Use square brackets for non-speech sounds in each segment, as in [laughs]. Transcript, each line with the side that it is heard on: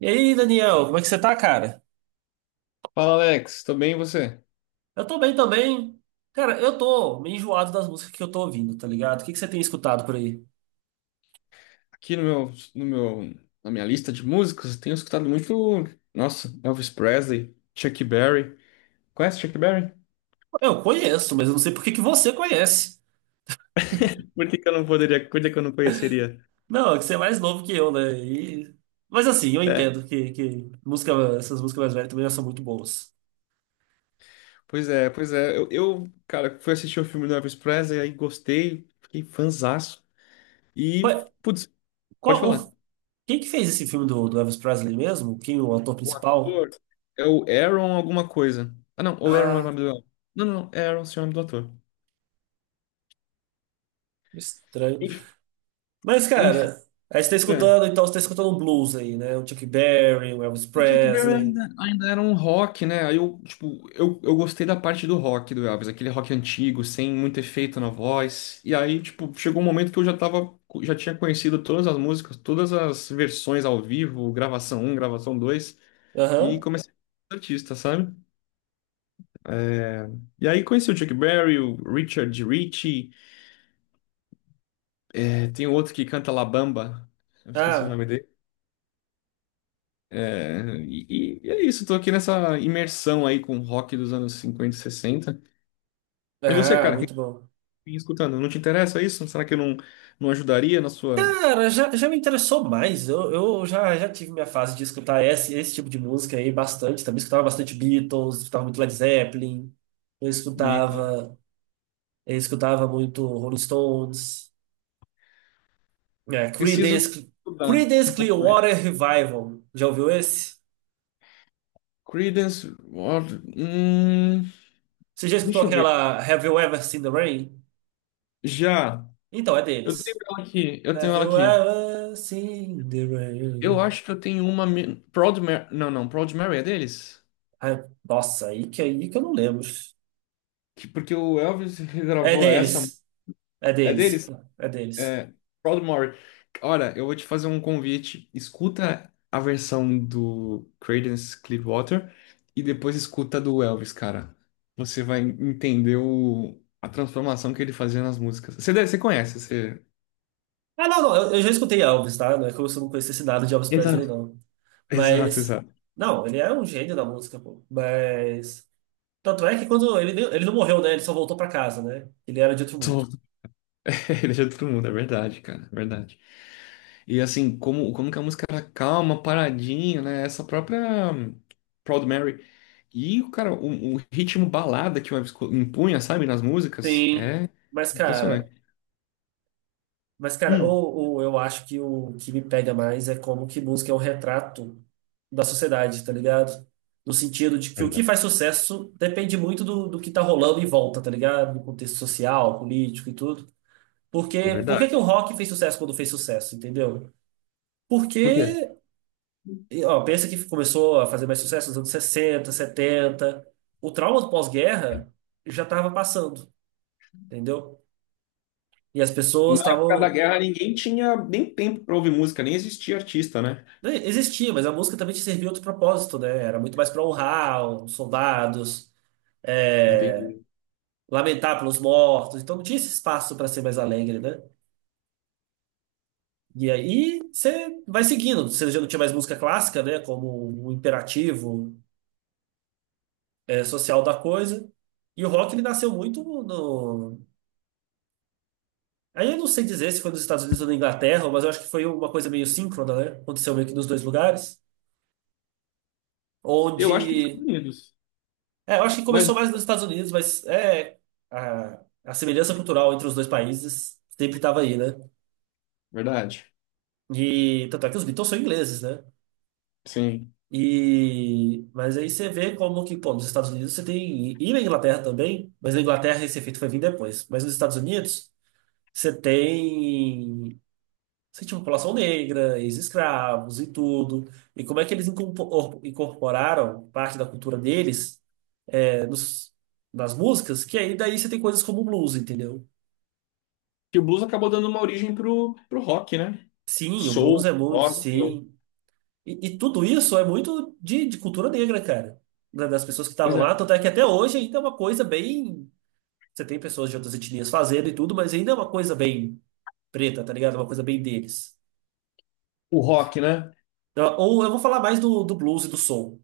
right: E aí, Daniel, como é que você tá, cara?
left: Fala Alex, tudo bem e você?
right: Eu tô bem também. Cara, eu tô meio enjoado das músicas que eu tô ouvindo, tá ligado? O que você tem escutado por aí?
left: Aqui no meu, no meu, Na minha lista de músicas, eu tenho escutado muito, nossa, Elvis Presley, Chuck Berry. Conhece Chuck Berry?
right: Eu conheço, mas eu não sei por que você conhece.
left: Por que que eu não poderia? Por que que eu não conheceria?
right: Não, é que você é mais novo que eu, né? E- Mas assim, eu
left: É.
right: entendo que música, essas músicas mais velhas também já são muito boas.
left: Pois é, pois é. Eu, cara, fui assistir o filme do Elvis Presley, aí gostei, fiquei fanzaço. E,
right: Ué,
left: putz, pode
right: Qual,
left: falar.
right: o- quem que fez esse filme do Elvis Presley mesmo? Quem é o ator
left: O
right: principal?
left: ator é o Aaron alguma coisa. Ah, não, o Aaron é o
right: Ah,
left: nome do... Não, não, não, é Aaron, sim, é o nome do ator.
right: estranho.
left: Enf-
right: Mas,
left: Enfim,
right: cara, aí você tá
left: é.
right: escutando, então você tá escutando um blues aí, né? O Chuck Berry, o Elvis
left: O Chuck Berry
right: Presley.
left: ainda, ainda era um rock, né? Aí eu, tipo, eu gostei da parte do rock do Elvis, aquele rock antigo, sem muito efeito na voz. E aí, tipo, chegou um momento que eu já tava, já tinha conhecido todas as músicas, todas as versões ao vivo, gravação um, gravação 2, e
right: Aham.
left: comecei a ser artista, sabe? E aí conheci o Chuck Berry, o Richard Ritchie, tem outro que canta La Bamba, eu esqueci o
right: Ah,
left: nome dele. É, e é isso, tô aqui nessa imersão aí com o rock dos anos 50, e 60. E você,
right: ah,
left: cara, o que
right: muito bom.
left: me escutando. Não te interessa isso? Será que eu não, não ajudaria na sua
right: Cara, já, já me interessou mais. Eu, eu já tive minha fase de escutar esse tipo de música aí bastante. Também escutava bastante Beatles, escutava muito Led Zeppelin. Eu
left: Bita?
right: escutava, eu escutava muito Rolling Stones. É,
left: Preciso
right: Creedence,
left: estudar um
right: Creedence
left: pouco mais.
right: Clearwater Revival. Já ouviu esse?
left: Credence, Water-
right: Você já escutou
left: deixa eu ver.
right: aquela Have You Ever Seen the Rain?
left: Já.
right: Então, é
left: Eu tenho
right: deles.
left: ela aqui. Eu tenho
right: Have
left: ela
right: you
left: aqui.
right: ever seen the
left: Eu
right: rain?
left: acho que eu tenho uma. Proud Mary. Não, não. Proud Mary é deles?
right: Ai, nossa, aí que eu não lembro.
left: Porque o Elvis
right: É
left: regravou essa.
right: deles. É
left: É
right: deles.
left: deles?
right: É deles.
left: É, Proudmoore. Olha, eu vou te fazer um convite. Escuta a versão do Creedence Clearwater e depois escuta a do Elvis, cara. Você vai entender a transformação que ele fazia nas músicas. Você, você conhece, você...
right: Ah, não, não. Eu já escutei Elvis, tá? Não é como se eu não conhecesse nada de Elvis Presley,
left: Exato.
right: não.
left: Exato,
right: Mas.
left: exato.
right: Não, ele é um gênio da música, pô. Mas. Tanto é que quando ele, nem- ele não morreu, né? Ele só voltou pra casa, né? Ele era de outro mundo.
left: Tô. [laughs] Ele ajuda todo mundo, é verdade, cara, é verdade. E assim, como que a música era calma, paradinha, né? Essa própria Proud Mary. E, cara, o ritmo balada que o Elvis impunha, sabe, nas músicas,
right: Sim.
left: é
right: Mas, cara.
left: impressionante.
right: Mas, cara,
left: Hum,
right: ou eu acho que o que me pega mais é como que música é um retrato da sociedade, tá ligado? No sentido de que o que
left: verdade.
right: faz sucesso depende muito do que tá rolando em volta, tá ligado? No contexto social, político e tudo.
left: É
right: Porque, por que
left: verdade.
right: que o rock fez sucesso quando fez sucesso, entendeu?
left: Por quê?
right: Porque, e, ó, pensa que começou a fazer mais sucesso nos anos 60 setenta. O trauma do pós-guerra já estava passando, entendeu? E as
left: Na
right: pessoas
left: época da
right: estavam.
left: guerra, ninguém tinha nem tempo pra ouvir música, nem existia artista, né?
right: Né, existia, mas a música também te servia outro propósito, né? Era muito mais para honrar os soldados, é,
left: Entendi.
right: lamentar pelos mortos. Então não tinha esse espaço para ser mais alegre, né? E aí você vai seguindo. Você já não tinha mais música clássica, né? Como um imperativo, é, social da coisa. E o rock ele nasceu muito no. Aí eu não sei dizer se foi nos Estados Unidos ou na Inglaterra, mas eu acho que foi uma coisa meio síncrona, né? Aconteceu meio que nos dois lugares,
left: Eu acho que nos Estados
right: onde.
left: Unidos.
right: É, eu acho que
left: Mas,
right: começou mais nos Estados Unidos, mas é a semelhança cultural entre os dois países sempre estava aí, né?
left: verdade,
right: E tanto é que os Beatles são ingleses, né?
left: sim.
right: E mas aí você vê como que, pô, nos Estados Unidos você tem e na Inglaterra também, mas na Inglaterra esse efeito foi vir depois. Mas nos Estados Unidos você tem, você tinha população negra, ex-escravos e tudo. E como é que eles incorpor- incorporaram parte da cultura deles, é, nos, nas músicas? Que aí daí você tem coisas como o blues, entendeu?
left: Que o blues acabou dando uma origem pro, pro rock, né? O
right: Sim, o blues
left: soul,
right: é muito,
left: gospel.
right: sim. E tudo isso é muito de cultura negra, cara. Da- Das pessoas que
left: Pois
right: estavam lá,
left: é.
right: tanto é que até hoje ainda é uma coisa bem. Você tem pessoas de outras etnias fazendo e tudo, mas ainda é uma coisa bem preta, tá ligado? É uma coisa bem deles.
left: O rock, né?
right: Então, ou eu vou falar mais do blues e do soul,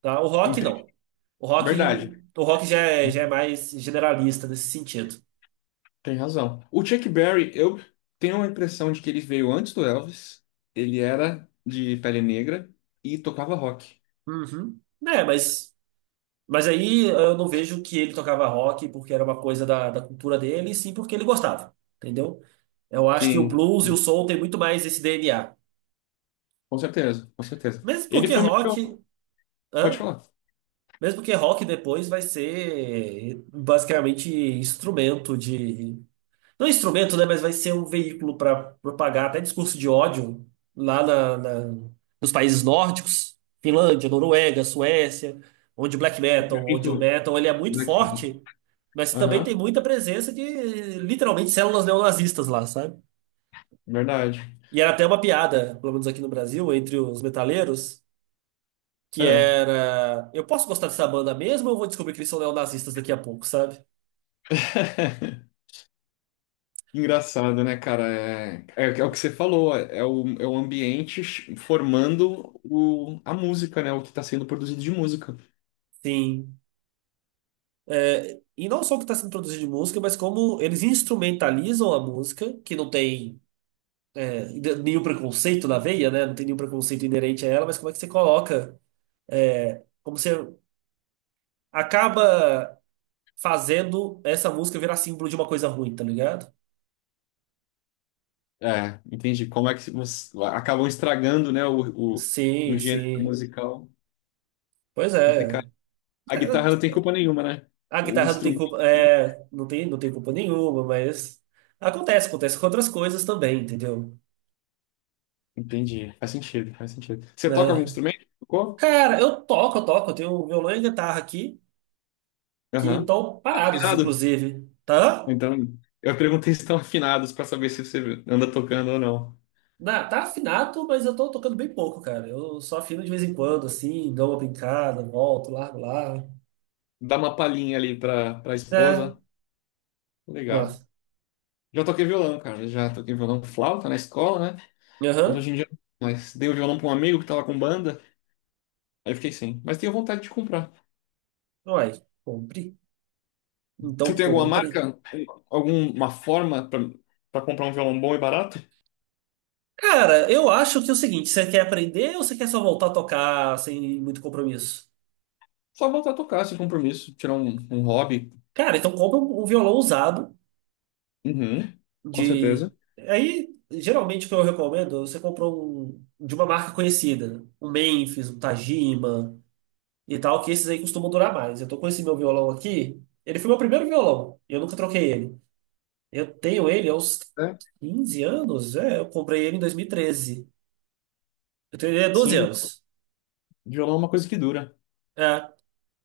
right: tá? O rock
left: Entendi.
right: não. O rock,
left: Verdade.
right: o rock já é
left: Uhum.
right: mais generalista nesse sentido.
left: Tem razão. O Chuck Berry, eu tenho a impressão de que ele veio antes do Elvis. Ele era de pele negra e tocava rock.
right: Uhum. É, mas. Mas aí eu não vejo que ele tocava rock porque era uma coisa da cultura dele, e sim porque ele gostava, entendeu? Eu acho que o
left: Sim,
right: blues e o soul tem muito mais esse DNA.
left: com certeza, com certeza.
right: Mesmo
left: Ele
right: porque
left: foi meio que
right: rock,
left: pode
right: hã?
left: falar.
right: Mesmo porque rock depois vai ser basicamente instrumento de. Não é instrumento, né? Mas vai ser um veículo para propagar até discurso de ódio lá na, na- nos países nórdicos, Finlândia, Noruega, Suécia, onde o black metal, onde o
left: Muito
right: metal ele é muito
left: daqui.
right: forte, mas também tem
left: Aham,
right: muita presença de literalmente células neonazistas lá, sabe?
left: verdade.
right: E era até uma piada, pelo menos aqui no Brasil, entre os metaleiros, que
left: É.
right: era: eu posso gostar dessa banda mesmo ou eu vou descobrir que eles são neonazistas daqui a pouco, sabe?
left: [laughs] Engraçado, né, cara? É o que você falou, é é o ambiente formando a música, né? O que está sendo produzido de música.
right: Sim. É, e não só o que está sendo produzido de música, mas como eles instrumentalizam a música, que não tem, é, nenhum preconceito na veia, né? Não tem nenhum preconceito inerente a ela, mas como é que você coloca, é, como você acaba fazendo essa música virar símbolo de uma coisa ruim, tá ligado?
left: É, entendi. Como é que você... acabam estragando, né, um
right: Sim,
left: gênero
right: sim.
left: musical
right: Pois é.
left: complicado. A guitarra não tem
right: É,
left: culpa nenhuma, né?
right: a
left: O
right: guitarra não tem
left: instrumento.
right: culpa, é, não tem, não tem culpa nenhuma, mas acontece, acontece com outras coisas também, entendeu?
left: Entendi. Faz sentido, faz sentido. Você toca algum
right: É.
left: instrumento? Tocou?
right: Cara, eu toco, eu toco, eu tenho um violão e guitarra aqui. Que
left: Aham.
right: estão
left: Tá
right: parados,
left: afinado?
right: inclusive. Tá?
left: Então, eu perguntei se estão afinados para saber se você anda tocando ou não.
right: Na, tá afinado, mas eu tô tocando bem pouco, cara. Eu só afino de vez em quando, assim, dou uma brincada, volto, largo lá.
left: Dá uma palhinha ali pra
right: É,
left: esposa. Legal.
right: nossa.
left: Já toquei violão, cara. Já toquei violão flauta na escola, né? Mas
right: Aham.
left: hoje em dia. Não. Mas dei o violão pra um amigo que tava com banda. Aí eu fiquei sem. Mas tenho vontade de comprar.
right: Uai, compre.
left: Você
right: Então
left: tem alguma
right: compre.
left: marca? Alguma forma para comprar um violão bom e barato?
right: Cara, eu acho que é o seguinte, você quer aprender ou você quer só voltar a tocar sem muito compromisso?
left: Só voltar a tocar sem compromisso, tirar um, um hobby.
right: Cara, então compra um, um violão usado
left: Uhum, com
right: de...
left: certeza.
right: Aí, geralmente o que eu recomendo, você compra um de uma marca conhecida. Um Memphis, um Tajima, e tal, que esses aí costumam durar mais. Eu tô com esse meu violão aqui. Ele foi meu primeiro violão. Eu nunca troquei ele. Eu tenho ele há uns
left: É.
right: 15 anos. É, eu comprei ele em 2013. Eu tenho ele há 12
left: Sim,
right: anos.
left: violão é uma coisa que dura.
right: É.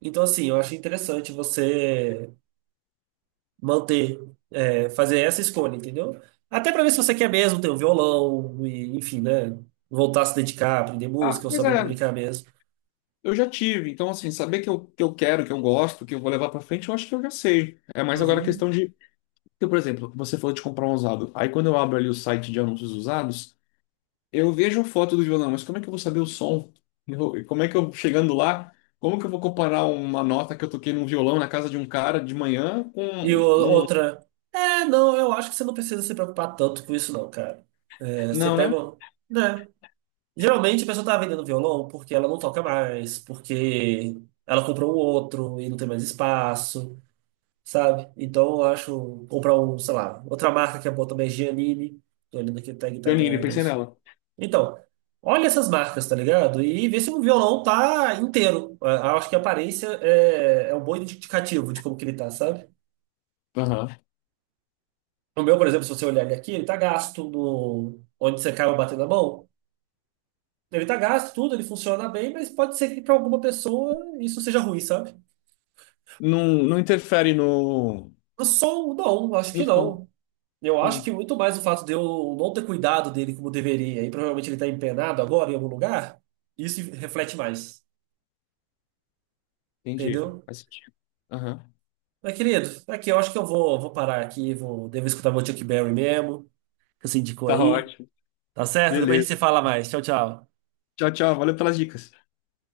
right: Então, assim, eu acho interessante você manter, é, fazer essa escolha, entendeu? Até pra ver se você quer mesmo ter um violão, e, enfim, né? Voltar a se dedicar, aprender
left: Ah,
right: música ou
left: pois é,
right: saber fabricar mesmo.
left: eu já tive. Então, assim, saber que eu quero, que eu gosto, que eu vou levar pra frente, eu acho que eu já sei. É mais agora a
right: Uhum.
left: questão de. Porque, por exemplo, você falou de comprar um usado. Aí, quando eu abro ali o site de anúncios usados. Eu vejo a foto do violão, mas como é que eu vou saber o som? E como é que eu, chegando lá, como que eu vou comparar uma nota que eu toquei num violão na casa de um cara de manhã com
right: E o-
left: um... um-
right: outra, é, não, eu acho que você não precisa se preocupar tanto com isso, não, cara. É, você
left: Não,
right: pega.
left: né?
right: Um- Né? Geralmente a pessoa tá vendendo violão porque ela não toca mais, porque ela comprou um outro e não tem mais espaço, sabe? Então eu acho. Comprar um, sei lá, outra marca que é boa também é Giannini. Tô olhando aqui o tag tá
left: Janine,
right: da. Da-
left: pensei nela.
right: Então, olha essas marcas, tá ligado? E vê se o violão tá inteiro. Eu acho que a aparência é, é um bom indicativo de como que ele tá, sabe?
left: Aham.
right: O meu, por exemplo, se você olhar ele aqui, ele tá gasto no... onde você acaba batendo a mão. Ele tá gasto, tudo, ele funciona bem, mas pode ser que para alguma pessoa isso seja ruim, sabe?
left: Não, não interfere no...
right: Eu sou, um não, acho
left: No
right: que
left: som.
right: não. Eu acho que
left: Sim,
right: muito mais o fato de eu não ter cuidado dele como deveria, e provavelmente ele tá empenado agora em algum lugar, isso reflete mais,
left: entendi.
right: entendeu?
left: Faz sentido. Aham.
right: Mas, querido, aqui eu acho que eu vou, vou parar aqui, vou, devo escutar meu Chuck Berry mesmo, que você indicou
left: Tá
right: aí.
left: ótimo.
right: Tá certo? Depois a gente
left: Beleza.
right: se fala mais. Tchau, tchau.
left: Tchau, tchau. Valeu pelas dicas.